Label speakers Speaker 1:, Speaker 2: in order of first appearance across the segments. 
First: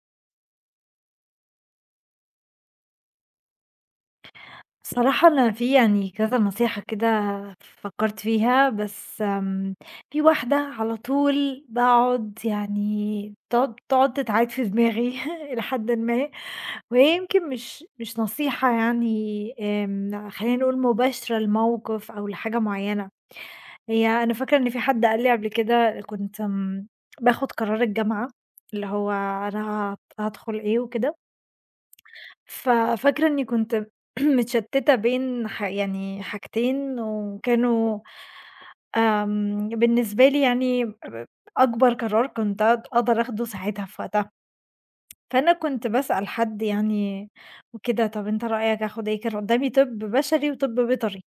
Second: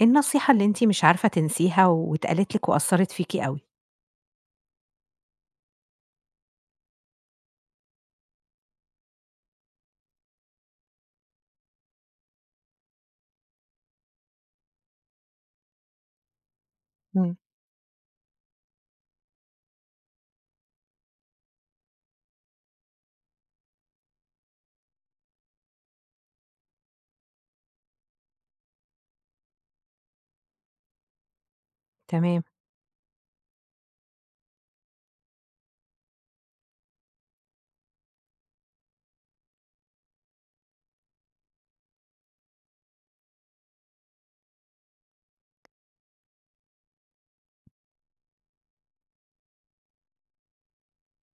Speaker 1: إيه النصيحة اللي أنتِ مش عارفة تنسيها واتقالت لِك وأثّرت فيكِ أوي؟
Speaker 2: بصراحة أنا في يعني كذا نصيحة كده فكرت فيها بس في واحدة على طول باقعد، يعني تقعد تتعاد في دماغي إلى حدٍ ما، وهي
Speaker 1: إمم.
Speaker 2: يمكن مش نصيحة يعني. خلّينا نقول مباشرة لموقف أو لحاجة معيّنة، هي أنا فاكرة إن في حد قال لي قبل كده، كنت باخد قرار الجامعة، اللي هو أنا هادخل إيه وكده.
Speaker 1: تمام.
Speaker 2: ففاكرة إني كنت متشتتة بين يعني حاجتين، وكانوا بالنسبة لي يعني أكبر قرار كنت أقدر آخده ساعتها في وقتها، فأنا كنت باسأل حد يعني وكده، "طب أنت رأيك آخد إيه؟" كان قدامي طِب بشري وطِب بيطري،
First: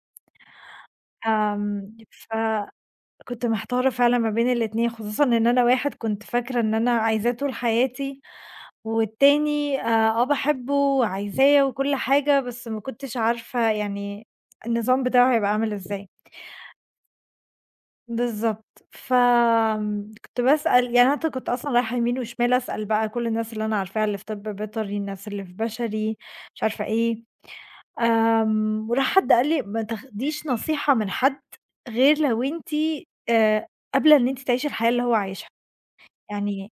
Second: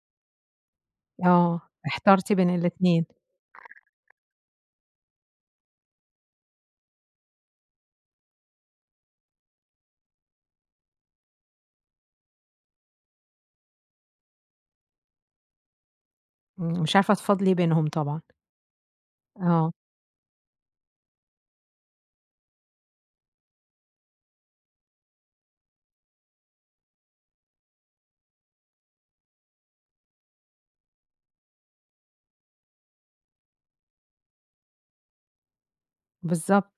Speaker 1: آه،
Speaker 2: آمم،
Speaker 1: احترتِ بين الاتنين.
Speaker 2: فكنت محتارة فعلًا ما بين الاتنين، خصوصًا إن أنا واحد كنت فاكرة إن أنا عايزاه طول حياتي، والتاني آه باحبه وعايزاه وكل حاجة، بس ما كنتش عارفة يعني النظام بتاعه هيبقى عامل إزاي.
Speaker 1: إمم. مش عارفة تفاضلي بينهم طبعًا.
Speaker 2: بالضبط.
Speaker 1: آه،
Speaker 2: فآمم كنت باسأل يعني، أنا كنت أصلًا رايحة يمين وشمال أسأل بقى كل الناس اللي أنا عارفاها، اللي في طِب بيطري، الناس اللي في بشري، مش عارفة إيه، وراح حد قال لي: "ما تاخديش نصيحة من حد غير لو أنتِ آآ قابلة إن أنتِ تعيشي الحياة اللي هو عايشها." يعني
Speaker 1: بالضبط.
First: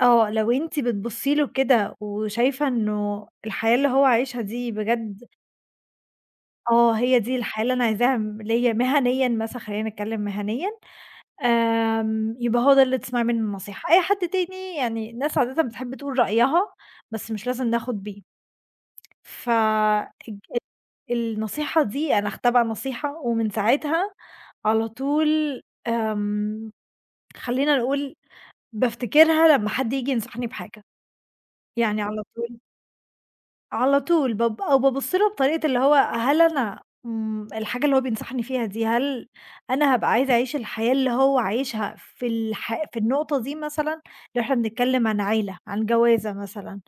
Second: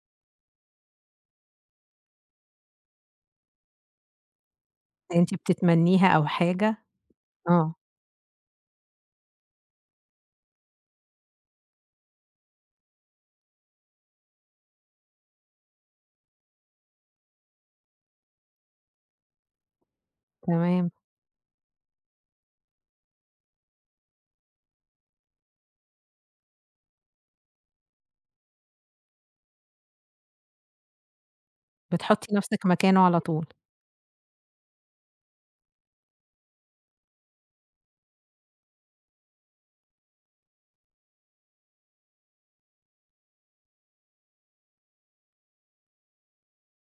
Speaker 2: آه، لو أنتِ بتبُصّي له كده وشايفة إنه الحياة اللي هو عايشها دي بجد
Speaker 1: أنتِ بتتمنّيها أو حاجة.
Speaker 2: آه، هي دي الحياة اللي
Speaker 1: آه،
Speaker 2: أنا عايزاها ليّا مهنيًا مثلًا، خلّينا نتكلم مهنيًا. يبقى هو ده اللي تسمعي منه النصيحة، أي حد تاني يعني الناس عادةً بتحب تقول رأيها، بس مش لازم ناخد بيه. ف الج
Speaker 1: تمام.
Speaker 2: النصيحة دي أنا أخدتها بقى نصيحة، ومن ساعتها على طول، آمم، خلّينا نقول بافتكرها لمّا حد ييجي ينصحني بحاجة، يعني على
Speaker 1: بتحطّي
Speaker 2: طول،
Speaker 1: نفسِك مكانه على طول.
Speaker 2: على طول بابُص له بطريقة، اللي هو هل أنا الحاجة اللي هو بينصحني فيها دي، هل أنا هابقى عايزة أعيش الحياة اللي هو عايشها في في النقطة دي مثلًا، لو إحنا بنتكلم عن عيلة، عن جوازة مثلًا،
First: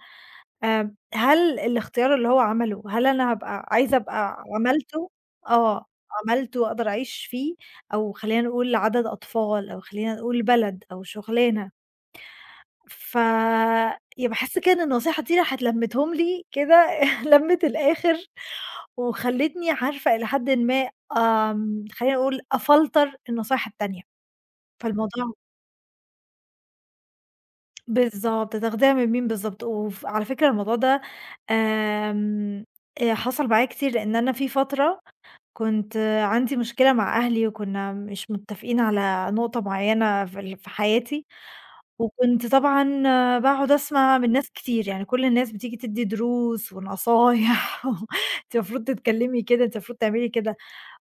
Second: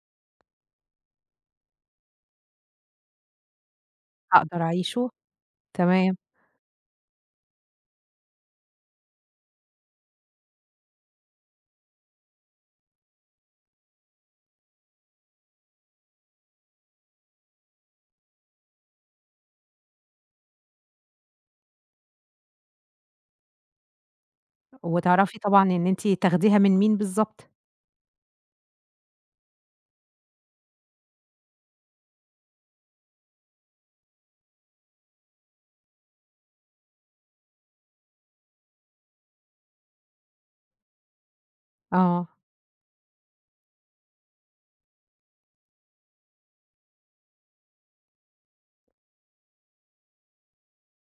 Speaker 2: هل الاختيار اللي هو عمله، هل أنا هابقى عايزة أبقى
Speaker 1: هاقدر
Speaker 2: عملته
Speaker 1: أعيشه؟
Speaker 2: آه،
Speaker 1: تمام.
Speaker 2: عملته أقدر أعيش فيه، أو خلّينا نقول عدد أطفال، أو خلّينا نقول بلد أو شُغلانة. ف ي باحس كده إن النصيحة دي راحت لمّتهم لي كده لمّة الآخر، وخلّتني عارفة إلى حدٍ ما، خلّينا نقول أفلتر النصايح التانية، فالموضوع
Speaker 1: وتعرفي طبعًا إن أنتِ تاخديها من مين بالضبط.
Speaker 2: بالضبط، تاخديها من مين بالضبط، وف على فكرة الموضوع ده، آمم، حصل معايا كتير لإن أنا في فترة كنت عندي مشكلة مع أهلي، وكنا مش متفقين على نقطة معيّنة في في حياتي.
Speaker 1: آه.
Speaker 2: وكنت طبعًا باقعد أسمع من ناس كتير، يعني كل الناس بتيجي تدّي دروس ونصايح و أنتِ المفروض تتكلمي كده، أنتِ المفروض تعملي كده.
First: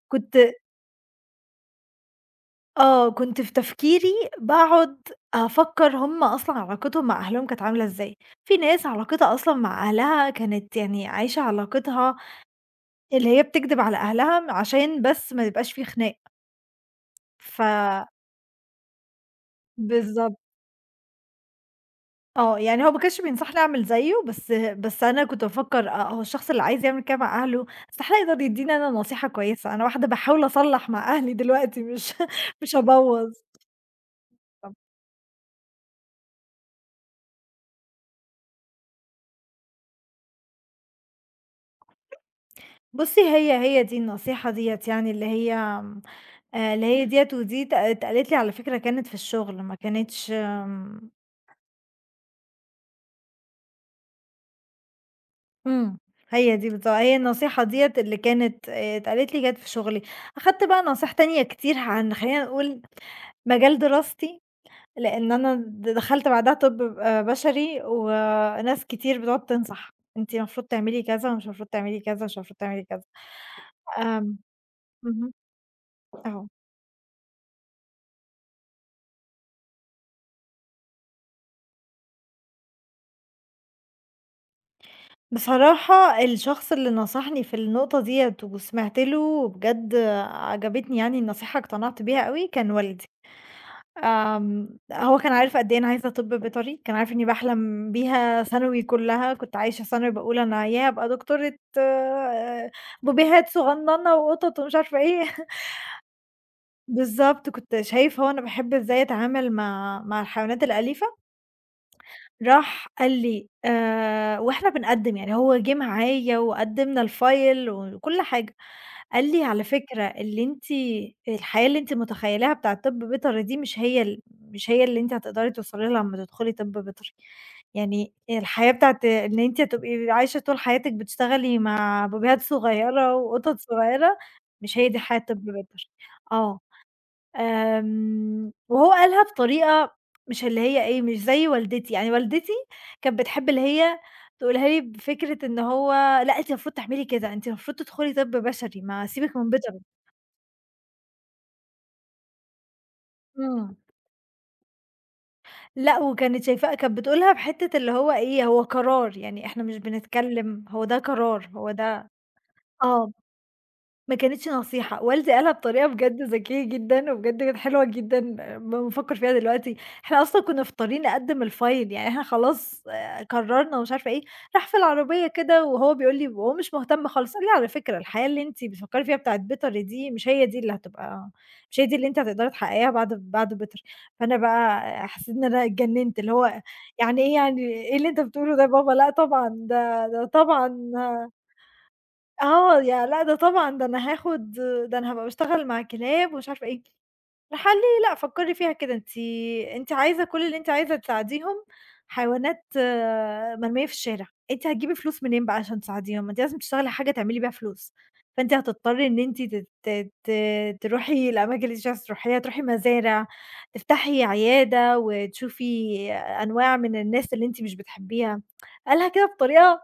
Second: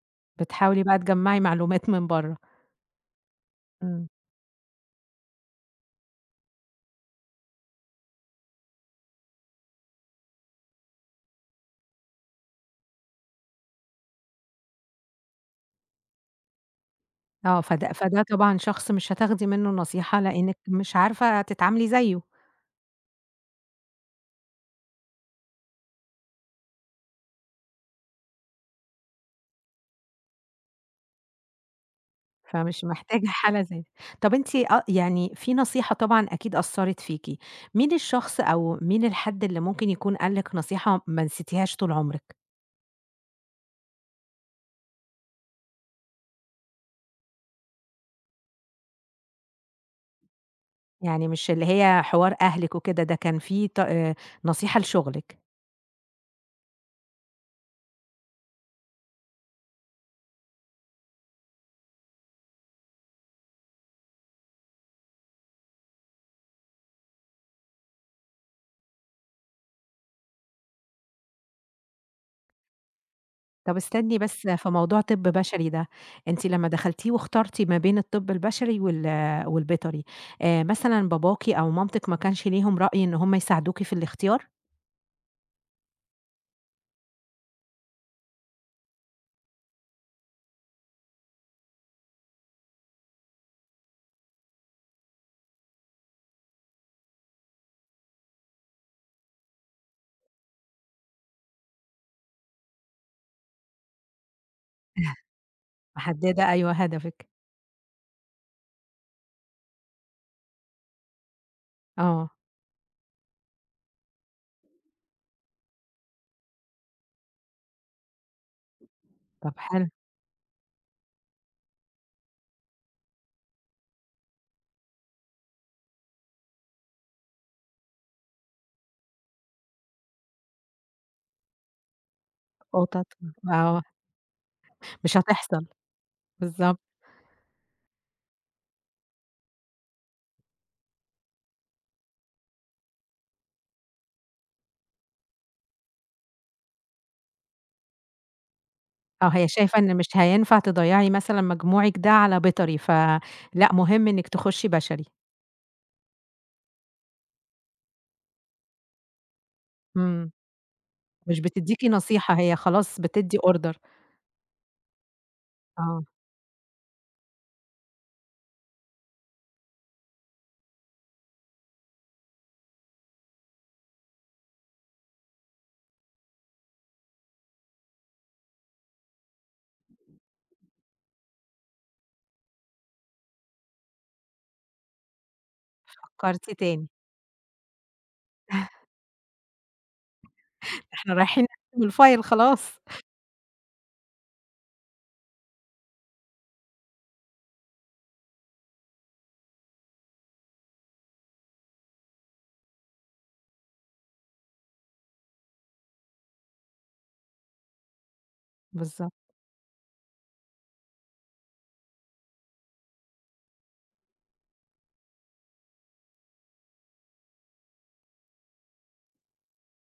Speaker 2: كنت
Speaker 1: بتحاولي بقى تجمّعي معلومات من برّه.
Speaker 2: آه، كنت في
Speaker 1: إمم.
Speaker 2: تفكيري باقعد أفكّر هم أصلًا علاقتهم مع أهلهم كانت عاملة إزاي. في ناس علاقتها أصلًا مع أهلها كانت يعني عايشة علاقتها اللي هي بتكدب على أهلها عشان بس ما يبقاش في خناق. ف
Speaker 1: آه، فده طبعًا شخص مش هتاخدي منه نصيحة
Speaker 2: بالضبط.
Speaker 1: لإنِّك مش عارفة تتعاملي زيه.
Speaker 2: آه، يعني هو ما كانش بينصحني أعمل زيه، بس أنا كنت بافكّر آه، هو الشخص اللي عايز يعمل كده مع أهله، استحالة يقدر يدّيني أنا نصيحة كويسة، أنا واحدة باحاول أصلّح مع أهلي دلوقتي مش مش
Speaker 1: فمش محتاجة
Speaker 2: هابوّظ.
Speaker 1: حالة زي دي. طب أنتِ يعني في نصيحة طبعًا أكيد أثّرت فيكِ. مين الشخص أو مين الحد اللي ممكن يكون قال لِك نصيحة ما نسيتيهاش طول عمرك؟
Speaker 2: بُصّي، هي دي النصيحة ديّة يعني اللي هي آمم، اللي هي ديّة ودي ات اتقالت لي على فكرة، كانت في الشغل، ما كانتش
Speaker 1: يعني مش اللي هي حوار أهلِك وكده، ده كان في ط نصيحة لشغلِك.
Speaker 2: إمم، هي دي هي النصيحة ديّة اللي كانت اتقالت لي جات في شغلي. أخدت بقى نصايح تانية كتير عن، خلّينا نقول، مجال دراستي. لإن أنا دخلت بعدها طِب بشري، وناس كتير بتقعد تنصح، أنتِ المفروض تعملي كذا، ومش المفروض تعملي كذا، مش المفروض تعملي كذا،
Speaker 1: طب استني
Speaker 2: آمم
Speaker 1: بس في موضوع طِب
Speaker 2: اهم،
Speaker 1: بشري ده. أنتِ
Speaker 2: أهو.
Speaker 1: لمّا دخلتيه واخترتِ ما بين الطِب البشري والبيطري، مثلًا باباكِ أو مامتِك ما كانش ليهم رأي إن هم يساعدوكِ في الاختيار؟
Speaker 2: بصراحة الشخص اللي نصحني في النقطة ديّة وسمعت له وبجد عجبتني يعني النصيحة، اقتنعت بيها أوي، كان والدي. هو كان عارف قد إيه أنا عايزة طِب بيطري، كان عارف إنّي باحلم بيها ثانوي كلّها، كنت عايشة ثانوي باقول أنا ياه أبقى دكتورة، آه، بوبيهات صغنّنة وقطط ومش عارفة إيه.
Speaker 1: محددة أيوه هدفِك.
Speaker 2: بالضبط، كنت شايف هو أنا باحب إزاي أتعامل مع الحيوانات الأليفة،
Speaker 1: آه،
Speaker 2: راح قال لي وإحنا بنقدّم، يعني هو جِه معايا وقدّمنا الfile وكل حاجة، قال لي:
Speaker 1: طب
Speaker 2: "على
Speaker 1: حلو.
Speaker 2: فكرة اللي أنتِ، الحياة اللي أنتِ متخيّلاها بتاعة طِب بيطري دي مش هي اللي أنتِ هتقدري توصلي لها لمّا تدخلي طِب بيطري، يعني الحياة بتاعة إن أنتِ هتبقي عايشة طول حياتِك بتشتغلي مع بيبيهات
Speaker 1: قطط،
Speaker 2: صغيّرة وقطط
Speaker 1: آه.
Speaker 2: صغيّرة، مش هي دي
Speaker 1: مش
Speaker 2: حياة طِب
Speaker 1: هتحصل.
Speaker 2: بيطري." آه.
Speaker 1: بالضبط.
Speaker 2: وهو قالها بطريقة، مش اللي هي إيه، مش زي والدتي، يعني والدتي كانت بتحب، اللي هي تقولها لي بفكرة إن هو لأ، أنتِ المفروض تعملي كده، أنتِ المفروض تدخلي طِب بشري، ما
Speaker 1: آه،
Speaker 2: سيبِك
Speaker 1: هي
Speaker 2: من
Speaker 1: شايفة
Speaker 2: بيطري.
Speaker 1: إن مش هينفع تضيّعي مثلًا مجموعِك ده على بيطري، فلأ
Speaker 2: إمم.
Speaker 1: مهم إنِّك تخشّي بشري.
Speaker 2: لأ، وكانت شايفاه، كانت بتقولها بحتة، اللي هو إيه، هو قرار، يعني إحنا مش
Speaker 1: إمم،
Speaker 2: بنتكلم، هو ده
Speaker 1: مش
Speaker 2: قرار، هو
Speaker 1: بتدّيكِ
Speaker 2: ده
Speaker 1: نصيحة، هي خلاص
Speaker 2: آه.
Speaker 1: بتدّي order.
Speaker 2: ما كانتش نصيحة، والدي قالها بطريقة
Speaker 1: آه،
Speaker 2: بجد ذكية جدًا، وبجد كانت حلوة جدًا لمّا بافكّر فيها دلوقتي، إحنا أصلًا كنا في الطريق نقدّم الفايل، يعني إحنا خلاص قرّرنا ومش عارفة إيه، راح في العربية كده وهو بيقول لي وهو مش مهتم خالص، قال لي: "على فكرة الحياة اللي أنتِ بتفكّري فيها بتاعة بيتر دي مش هي دي اللي هتبقى، مش هي دي اللي أنتِ هتقدري تحققيها بعد بيتر." فأنا بقى حسّيت إن أنا اتجنّنت، اللي
Speaker 1: فكّرتِ
Speaker 2: هو
Speaker 1: تاني.
Speaker 2: يعني إيه اللي أنت بتقوله ده يا بابا؟ لأ طبعًا، ده طبعًا
Speaker 1: إحنا رايحين نختم الfile خلاص.
Speaker 2: آه، لأ ده طبعًا، ده أنا هابقى باشتغل مع كلاب ومش عارفة إيه، راح قال لي: "لأ فكّري فيها كده أنتِ، عايزة كل اللي أنتِ عايزة تساعديهم حيوانات آه، مرمية في الشارع، أنتِ هتجيبي فلوس منين بقى عشان تساعديهم؟ ما أنتِ لازم تشتغلي حاجة تعملي بيها فلوس، فأنتِ هتضطري
Speaker 1: بالضبط.
Speaker 2: إن أنتِ ت ت ت تروحي الأماكن اللي أنتِ مش عايزة تروحيها، تروحي مزارع، تفتحي عيادة وتشوفي أنواع من الناس اللي أنتِ مش بتحبيها." قالها كده بطريقة،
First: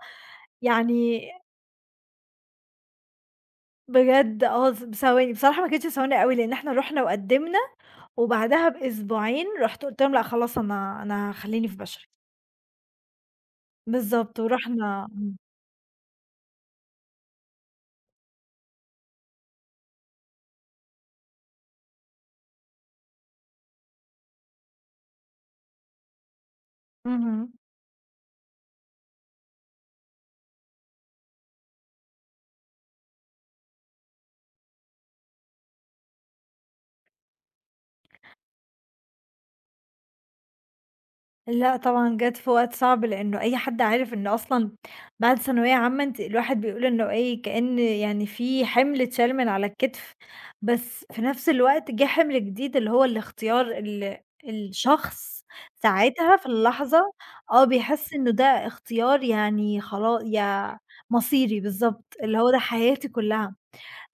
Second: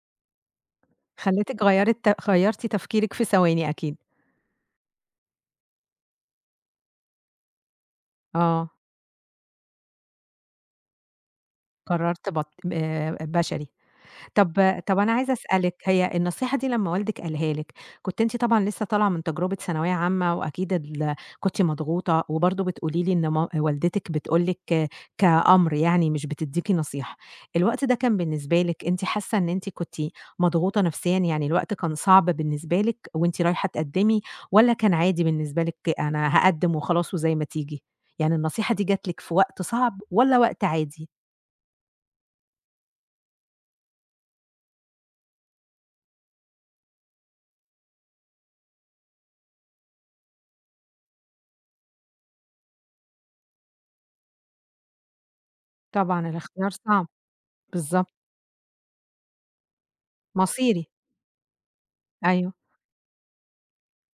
Speaker 2: يعني
Speaker 1: خلّيتِك غيّرتِ تفكيرِك في ثواني أكيد.
Speaker 2: بجد آه، بثواني، بصراحة ما كانتش ثواني أوي، لإن إحنا رُحنا وقدّمنا، وبعدها
Speaker 1: آه،
Speaker 2: بأسبوعين رُحت قُلت لهم لأ خلاص أنا خلّيني في بشري،
Speaker 1: قررت بط بشري.
Speaker 2: بالضبط
Speaker 1: طب
Speaker 2: ورُحنا
Speaker 1: طب أنا عايزة
Speaker 2: إمم،
Speaker 1: أسألِك. هي النصيحة دي لمّا والدِك قالها لِك، كنتِ أنتِ طبعًا لسه طالعة من تجربة ثانوية عامة، وأكيد كنتِ مضغوطة، وبرضه بتقولي لي إن ما والدتِك بتقول لِك كأمر، يعني مش بتدّيكِ نصيحة.
Speaker 2: اهم.
Speaker 1: الوقت ده كان بالنسبة لِك أنتِ حاسة إن أنتِ كنتِ مضغوطة نفسيًا، يعني الوقت كان صعب بالنسبة لِك وأنتِ رايحة تقدّمي، والّا كان عادي بالنسبة لِك أنا هاقدّم وخلاص وزي ما تيجي؟ يعني النصيحة دي جات لِك في وقت صعب والّا وقت عادي؟
Speaker 2: لأ طبعًا جات في وقت صعب، لإنه أي حد عارف إن أصلًا بعد ثانوية عامة أنتِ، الواحد بيقول إنه إيه، كأن يعني في حمل اتشال من على الكتف، بس في نفس الوقت جه حمل جديد اللي هو الاختيار ال الشخص
Speaker 1: طبعًا
Speaker 2: ساعتها في
Speaker 1: الاختيار صعب.
Speaker 2: اللحظة آه،
Speaker 1: بالضبط،
Speaker 2: بيحس إنه ده اختيار يعني خلا يا
Speaker 1: مصيري.
Speaker 2: مصيري بالضبط، اللي هو
Speaker 1: أيوه.
Speaker 2: ده حياتي كلها.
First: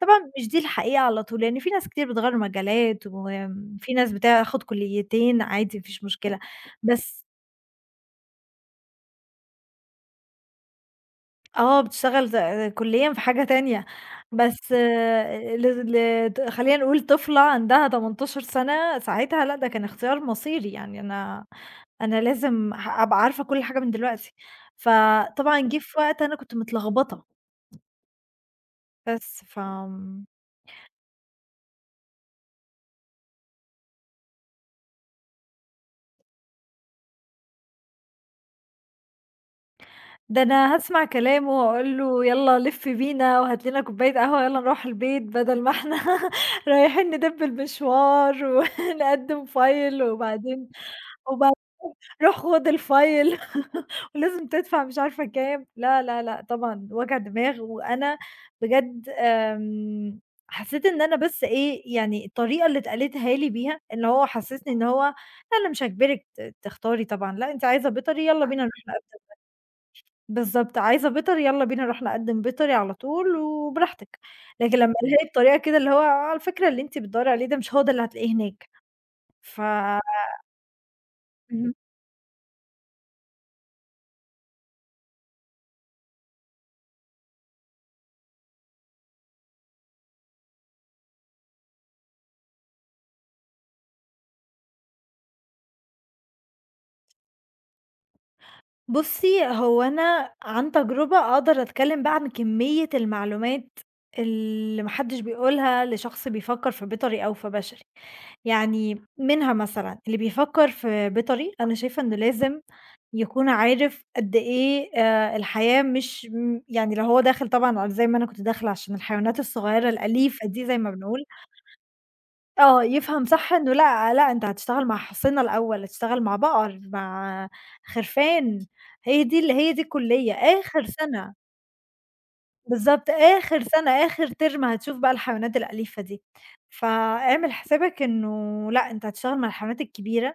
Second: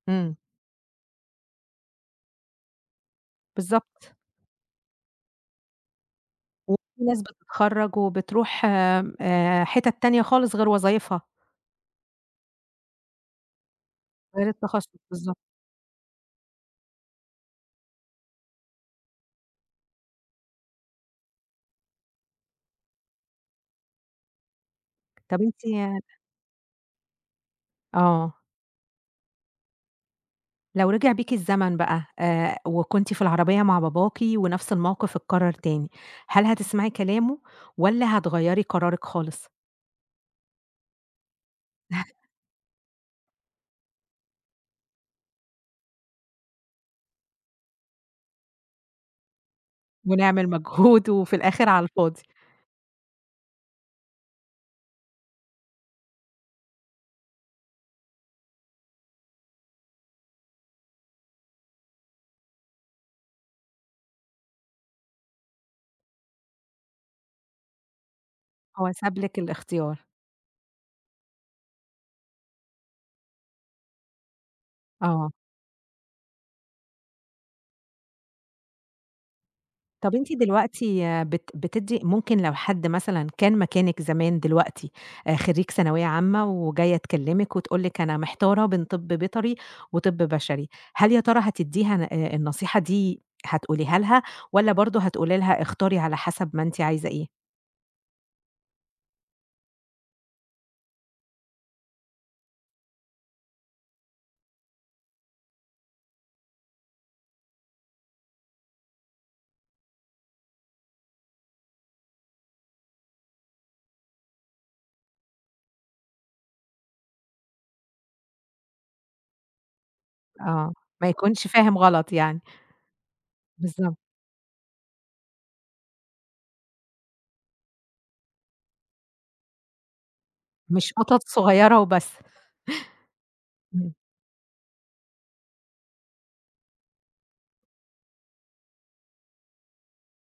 Speaker 2: طبعًا
Speaker 1: إمم.
Speaker 2: مش دي الحقيقة على طول، لإن في ناس كتير بتغيّر مجالات، وفي ناس
Speaker 1: بالضبط.
Speaker 2: بتاخد كليتين عادي ما فيش مشكلة،
Speaker 1: وفي ناس
Speaker 2: بس
Speaker 1: بتتخرّج وبتروح آمم، حِتت تانية خالص غير وظايفها.
Speaker 2: آه، بتشتغل كليًا في حاجة تانية،
Speaker 1: غير
Speaker 2: بس
Speaker 1: التخصُّص بالضبط.
Speaker 2: آه، ل ل ت خلّينا نقول طفلة عندها 18 سَنة ساعتها لأ، ده كان اختيار مصيري، يعني أنا لازم أبقى عارفة كل حاجة من دلوقتي،
Speaker 1: طَب
Speaker 2: فطبعًا
Speaker 1: أنتِ
Speaker 2: جه في وقت أنا كنت متلخبطة،
Speaker 1: آه،
Speaker 2: بس
Speaker 1: لو رجع بيكِ الزمن بقى، وكنتِ في العربية مع باباكِ ونفْس الموقِف اتكرّر تاني، هل هتسمعي كلامه والّا هتغيّري قرارِك خالص
Speaker 2: ده أنا هاسمع كلامه وأقول له يالّا لِف بينا وهات لنا كوباية قهوة يالّا نروح البيت بدل ما إحنا رايحين ندب المشوار ونقدّم file
Speaker 1: ونعمل
Speaker 2: وبعدين
Speaker 1: مجهود وفي
Speaker 2: وب
Speaker 1: الآخِر على الفاضي؟
Speaker 2: روح خُد الفايل ولازم تدفع مش عارفة كام، لا، لا، لأ طبعًا وجع دماغ، وأنا بجد حسّيت إن أنا بس إيه، يعني الطريقة اللي اتقالتها لي بيها، إن هو حسّسني إن هو لا أنا مش هاجبرِك تختاري طبعًا، لأ أنتِ عايزة بيتر يالّا بينا نروح
Speaker 1: هو ساب لِك الاختيار.
Speaker 2: بالضبط، عايزة بيتر يالّا بينا نروح نقدّم بيتري على طول وبراحتك، لكن لمّا إمم.
Speaker 1: آه.
Speaker 2: لقيت طريقة كده اللي هو على فكرة اللي أنتِ بتدوّري عليه ده مش هو ده اللي هتلاقيه هناك، ف اهم.
Speaker 1: طب أنتِ دلوقتي آه، بتدّي ممكن لو حد مثلًا كان مكانِك زمان دلوقتي خرّيج ثانوية عامة وجاية تكلّمِك وتقول لِك أنا محتارة بين طِب بيطري وطِب بشري، هل يا ترى هتدّيها ن النصيحة دي هتقوليها لها، والّا برضه هتقولي لها اختاري على حسب ما أنتِ عايزة إيه؟
Speaker 2: بُصّي، هو أنا عن تجربة أقدر أتكلّم بقى عن كمية المعلومات اللي ما حدّش بيقولها لشخص بيفكّر في بيطري أو في بشري، يعني منها مثلًا اللي بيفكّر في بيطري أنا شايفة إنه لازم يكون عارف قد إيه الحياة، مش يعني لو هو داخل طبعًا على زي ما أنا كنت داخلة عشان الحيوانات الصغيّرة الأليفة دي
Speaker 1: آه،
Speaker 2: زي ما
Speaker 1: ما
Speaker 2: بنقول،
Speaker 1: يكونش فاهم غلط يعني.
Speaker 2: آه، يفهم صح إنه
Speaker 1: بالضبط،
Speaker 2: لأ، أنت هتشتغل مع حصينة الأول، هتشتغل مع بقر، مع خرفان، هي دي الكلية، آخر
Speaker 1: مش قطط
Speaker 2: سنة
Speaker 1: صغيرة وبس.
Speaker 2: بالضبط، آخر سنة،
Speaker 1: إمم.
Speaker 2: آخر ترم هتشوف بقى الحيوانات الأليفة دي، فاعمل حسابك إنه لأ، أنت هتشتغل مع الحيوانات الكبيرة،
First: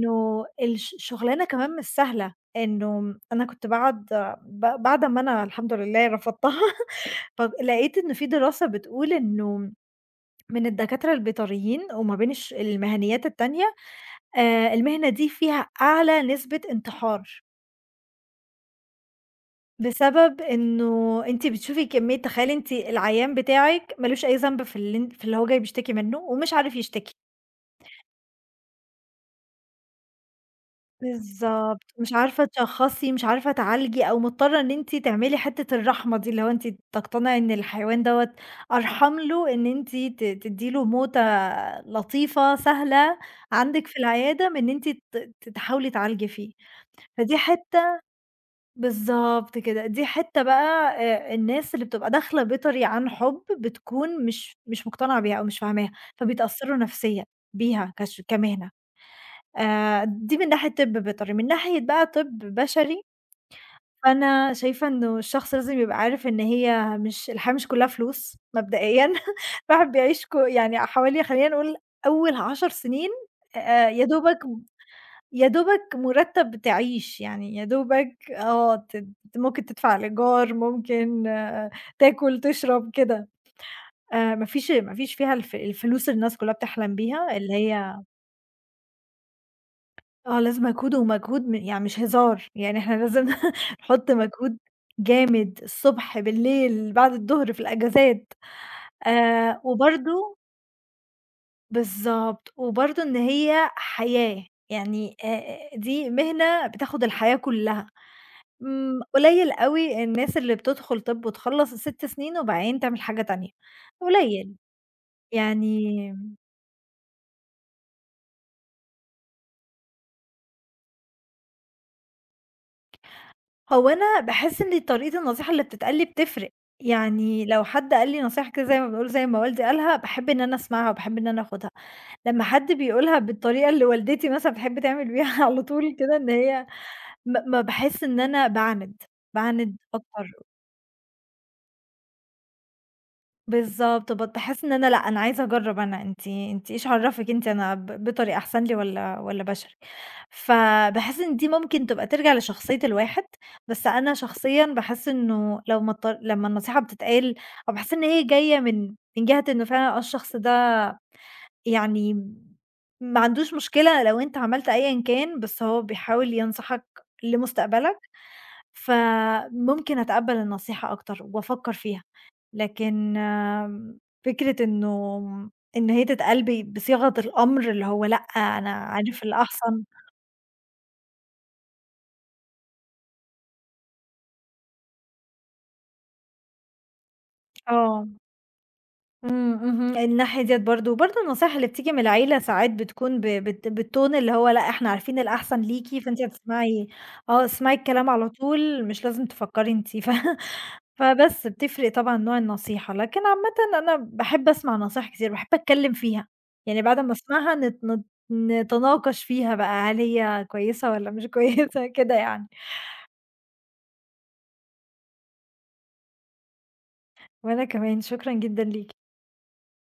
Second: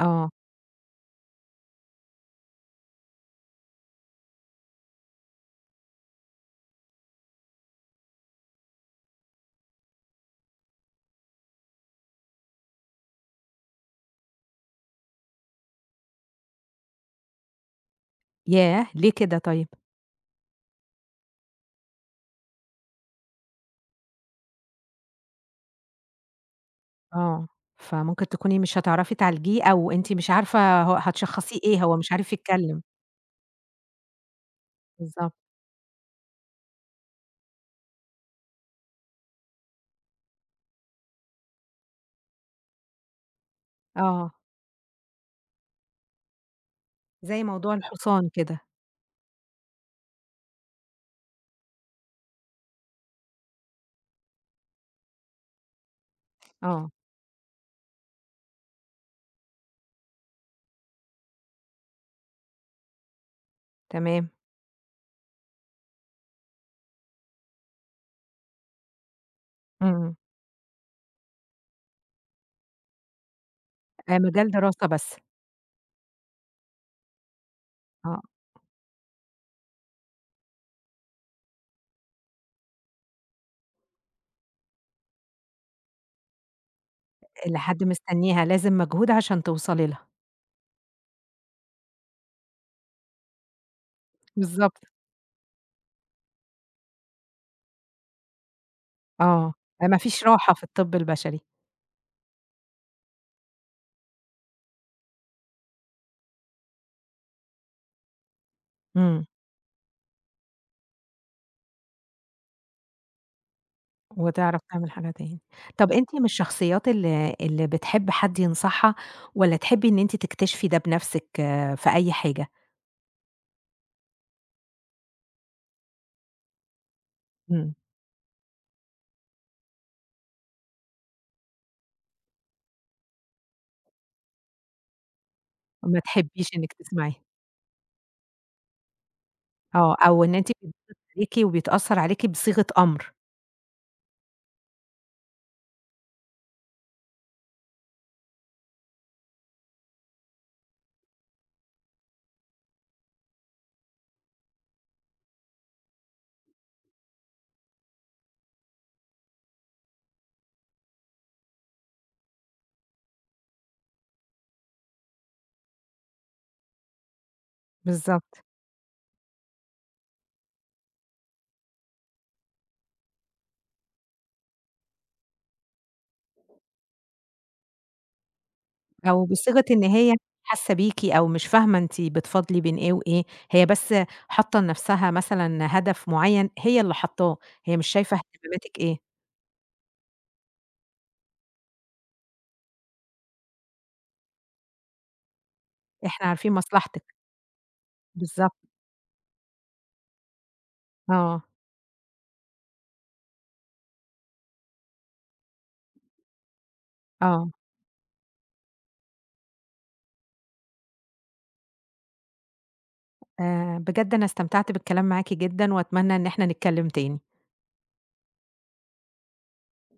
Speaker 1: آه.
Speaker 2: شغلانة كمان مش سهلة، إنه أنا كنت باقعد بعد أمّا أنا الحمد لله رفضتها، فلقيت إن في دراسة بتقول إنه من الدكاترة البيطريين وما بين المهنيات التانية المهنة دي فيها أعلى نسبة انتحار،
Speaker 1: ياه! ليه كده طيب؟
Speaker 2: بسبب إنه أنتِ بتشوفي كمية، تخيلي أنتِ العيان بتاعِك ما لوش أي ذنب في اللي في اللي هو جاي بيشتكي منه ومش عارف يشتكي.
Speaker 1: آه، فممكن تكوني مش هتعرفي تعالجيه، أو أنتِ مش عارفة هو هتشخّصيه
Speaker 2: بالضبط،
Speaker 1: إيه، هو
Speaker 2: مش
Speaker 1: مش عارف
Speaker 2: عارفة
Speaker 1: يتكلم.
Speaker 2: تشخّصي، مش عارفة تعالجي أو مضطرة إن أنتِ
Speaker 1: بالضبط.
Speaker 2: تعملي حتّة الرحمة دي، اللي هو أنتِ تقتنعي إن الحيوان دوّة أرحم له إن أنتِ تدّي له موتة لطيفة سهلة عندِك في
Speaker 1: آه،
Speaker 2: العيادة من إن أنتِ ت ت تحاولي تعالجي فيه. فدي
Speaker 1: زي موضوع
Speaker 2: حتّة
Speaker 1: الحصان كده.
Speaker 2: بالضبط كده، دي حتّة بقى الناس اللي بتبقى داخلة بطريقة عن حُب بتكون مش مقتنعة بيها أو مش فاهماها، فبيتأثّروا
Speaker 1: آه.
Speaker 2: نفسيًا بيها كمهنة. دي من ناحية طِب بيطري، من ناحية بقى طِب بشري،
Speaker 1: تمام.
Speaker 2: فأنا شايفة إنه الشخص لازم يبقى عارف إن هي مش، الحياة مش كلّها فلوس مبدئيًا، الواحد
Speaker 1: إمم.
Speaker 2: بيعيش يعني حوالي، خلّينا نقول، أول 10 سنين يا دوبك،
Speaker 1: مجال دراسة بس.
Speaker 2: يا دوبك مرتّب تعيش، يعني يا
Speaker 1: آه.
Speaker 2: دوبك آه، ممكن تدفع الإيجار، ممكن آه، تاكل، تشرب، كده. ما فيش فيها الفلوس اللي الناس كلّها بتحلم بيها، اللي
Speaker 1: اللي حد
Speaker 2: هي
Speaker 1: مستنيها لازم مجهود عشان توصلي لها.
Speaker 2: آه، لازم مجهود ومجهود يعني مش هزار، يعني إحنا لازم نحُط مجهود
Speaker 1: بالضبط.
Speaker 2: جامد الصبح، بالليل، بعد الضهر، في الأجازات.
Speaker 1: آه، ما فيش
Speaker 2: وبرضه
Speaker 1: راحة في الطب البشري.
Speaker 2: بالضبط، وبرضه إن هي حياة، يعني دي مهنة بتاخد الحياة كلّها. إمم،
Speaker 1: إمم.
Speaker 2: قليل أوي الناس اللي بتدخل طِب وتخلّص ال6 سنين وبعدين تعمل حاجة تانية، قليل.
Speaker 1: وتعرف تعمل حاجة تاني.
Speaker 2: يعني
Speaker 1: طب أنتِ من الشخصيات اللي بتحب حد ينصحها، والّا تحبي إن أنتِ تكتشفي ده بنفسِك آه، في أي حاجة؟
Speaker 2: هو أنا باحس إن طريقة النصيحة اللي بتتقال لي بتفرق، يعني لو
Speaker 1: إمم،
Speaker 2: حد قال لي نصيحة كده زي ما بنقول زي ما والدي قالها، باحب إن أنا أسمعها وباحب إن أنا آخُدها. لمّا حد بيقولها بالطريقة اللي والدتي مثلًا بتحب تعمل بيها على طول
Speaker 1: ما
Speaker 2: كده إن
Speaker 1: تحبيش
Speaker 2: هي
Speaker 1: إنِّك تسمعي.
Speaker 2: ما باحس إن أنا باعاند،
Speaker 1: آه، أو
Speaker 2: أكتر.
Speaker 1: إن أنتِ بيضغط عليكِ وبيتأثّر عليكِ بصيغة أمر.
Speaker 2: بالضبط، باحس إن أنا لأ، أنا عايزة أجرّب أنا، أنتِ إيش عرّفِك أنتِ أنا بيطري أحسن لي والّا بشري؟ فباحس إن دي ممكن تبقى ترجع لشخصية الواحد، بس أنا شخصيًا باحس إنه لو ما اضط لمّا النصيحة بتتقال أو باحس إن هي جاية من جهة إنه فعلًا آه الشخص ده، يعني ما عندوش مشكلة لو أنت عملت أيًا كان، بس هو بيحاول ينصحك لمستقبلك،
Speaker 1: بالضبط،
Speaker 2: فممكن أتقبّل النصيحة أكتر وأفكّر فيها، لكن فكرة إنه إن هي تتقال بصيغة الأمر، اللي هو لأ، أنا عارف
Speaker 1: أو بصيغة
Speaker 2: الأحسن.
Speaker 1: إن هي حاسة بيكِ أو مش فاهمة أنتِ بتفاضلي بين إيه وإيه، هي بس حاطة لنفسها مثلًا هدف معيّن هي اللي حاطاه، هي مش
Speaker 2: آه.
Speaker 1: شايفة اهتماماتِك إيه،
Speaker 2: إمم، اهم، الناحية ديّة برضه، وبرضه النصايح اللي بتيجي من العيلة ساعات بتكون ب بت بالتون، اللي هو لأ إحنا عارفين الأحسن ليكِ، فأنتِ
Speaker 1: إحنا عارفين
Speaker 2: هتسمعي
Speaker 1: مصلحتِك.
Speaker 2: آه، اسمعي الكلام على
Speaker 1: بالضبط.
Speaker 2: طول مش لازم تفكّري أنتِ
Speaker 1: آه.
Speaker 2: فبس بتفرق طبعًا نوع النصيحة، لكن عامةً أنا باحب أسمع نصايح كتير، باحب أتكلّم فيها، يعني بعد ما
Speaker 1: آه.
Speaker 2: أسمعها نت نت نتناقش فيها بقى هل هي كويسة والّا مش كويسة كده يعني،
Speaker 1: بجد أنا استمتعت بالكلام معاكِ جدًا وأتمنى إن إحنا نتكلّم تاني.
Speaker 2: وأنا كمان شكرًا جدًا ليكِ.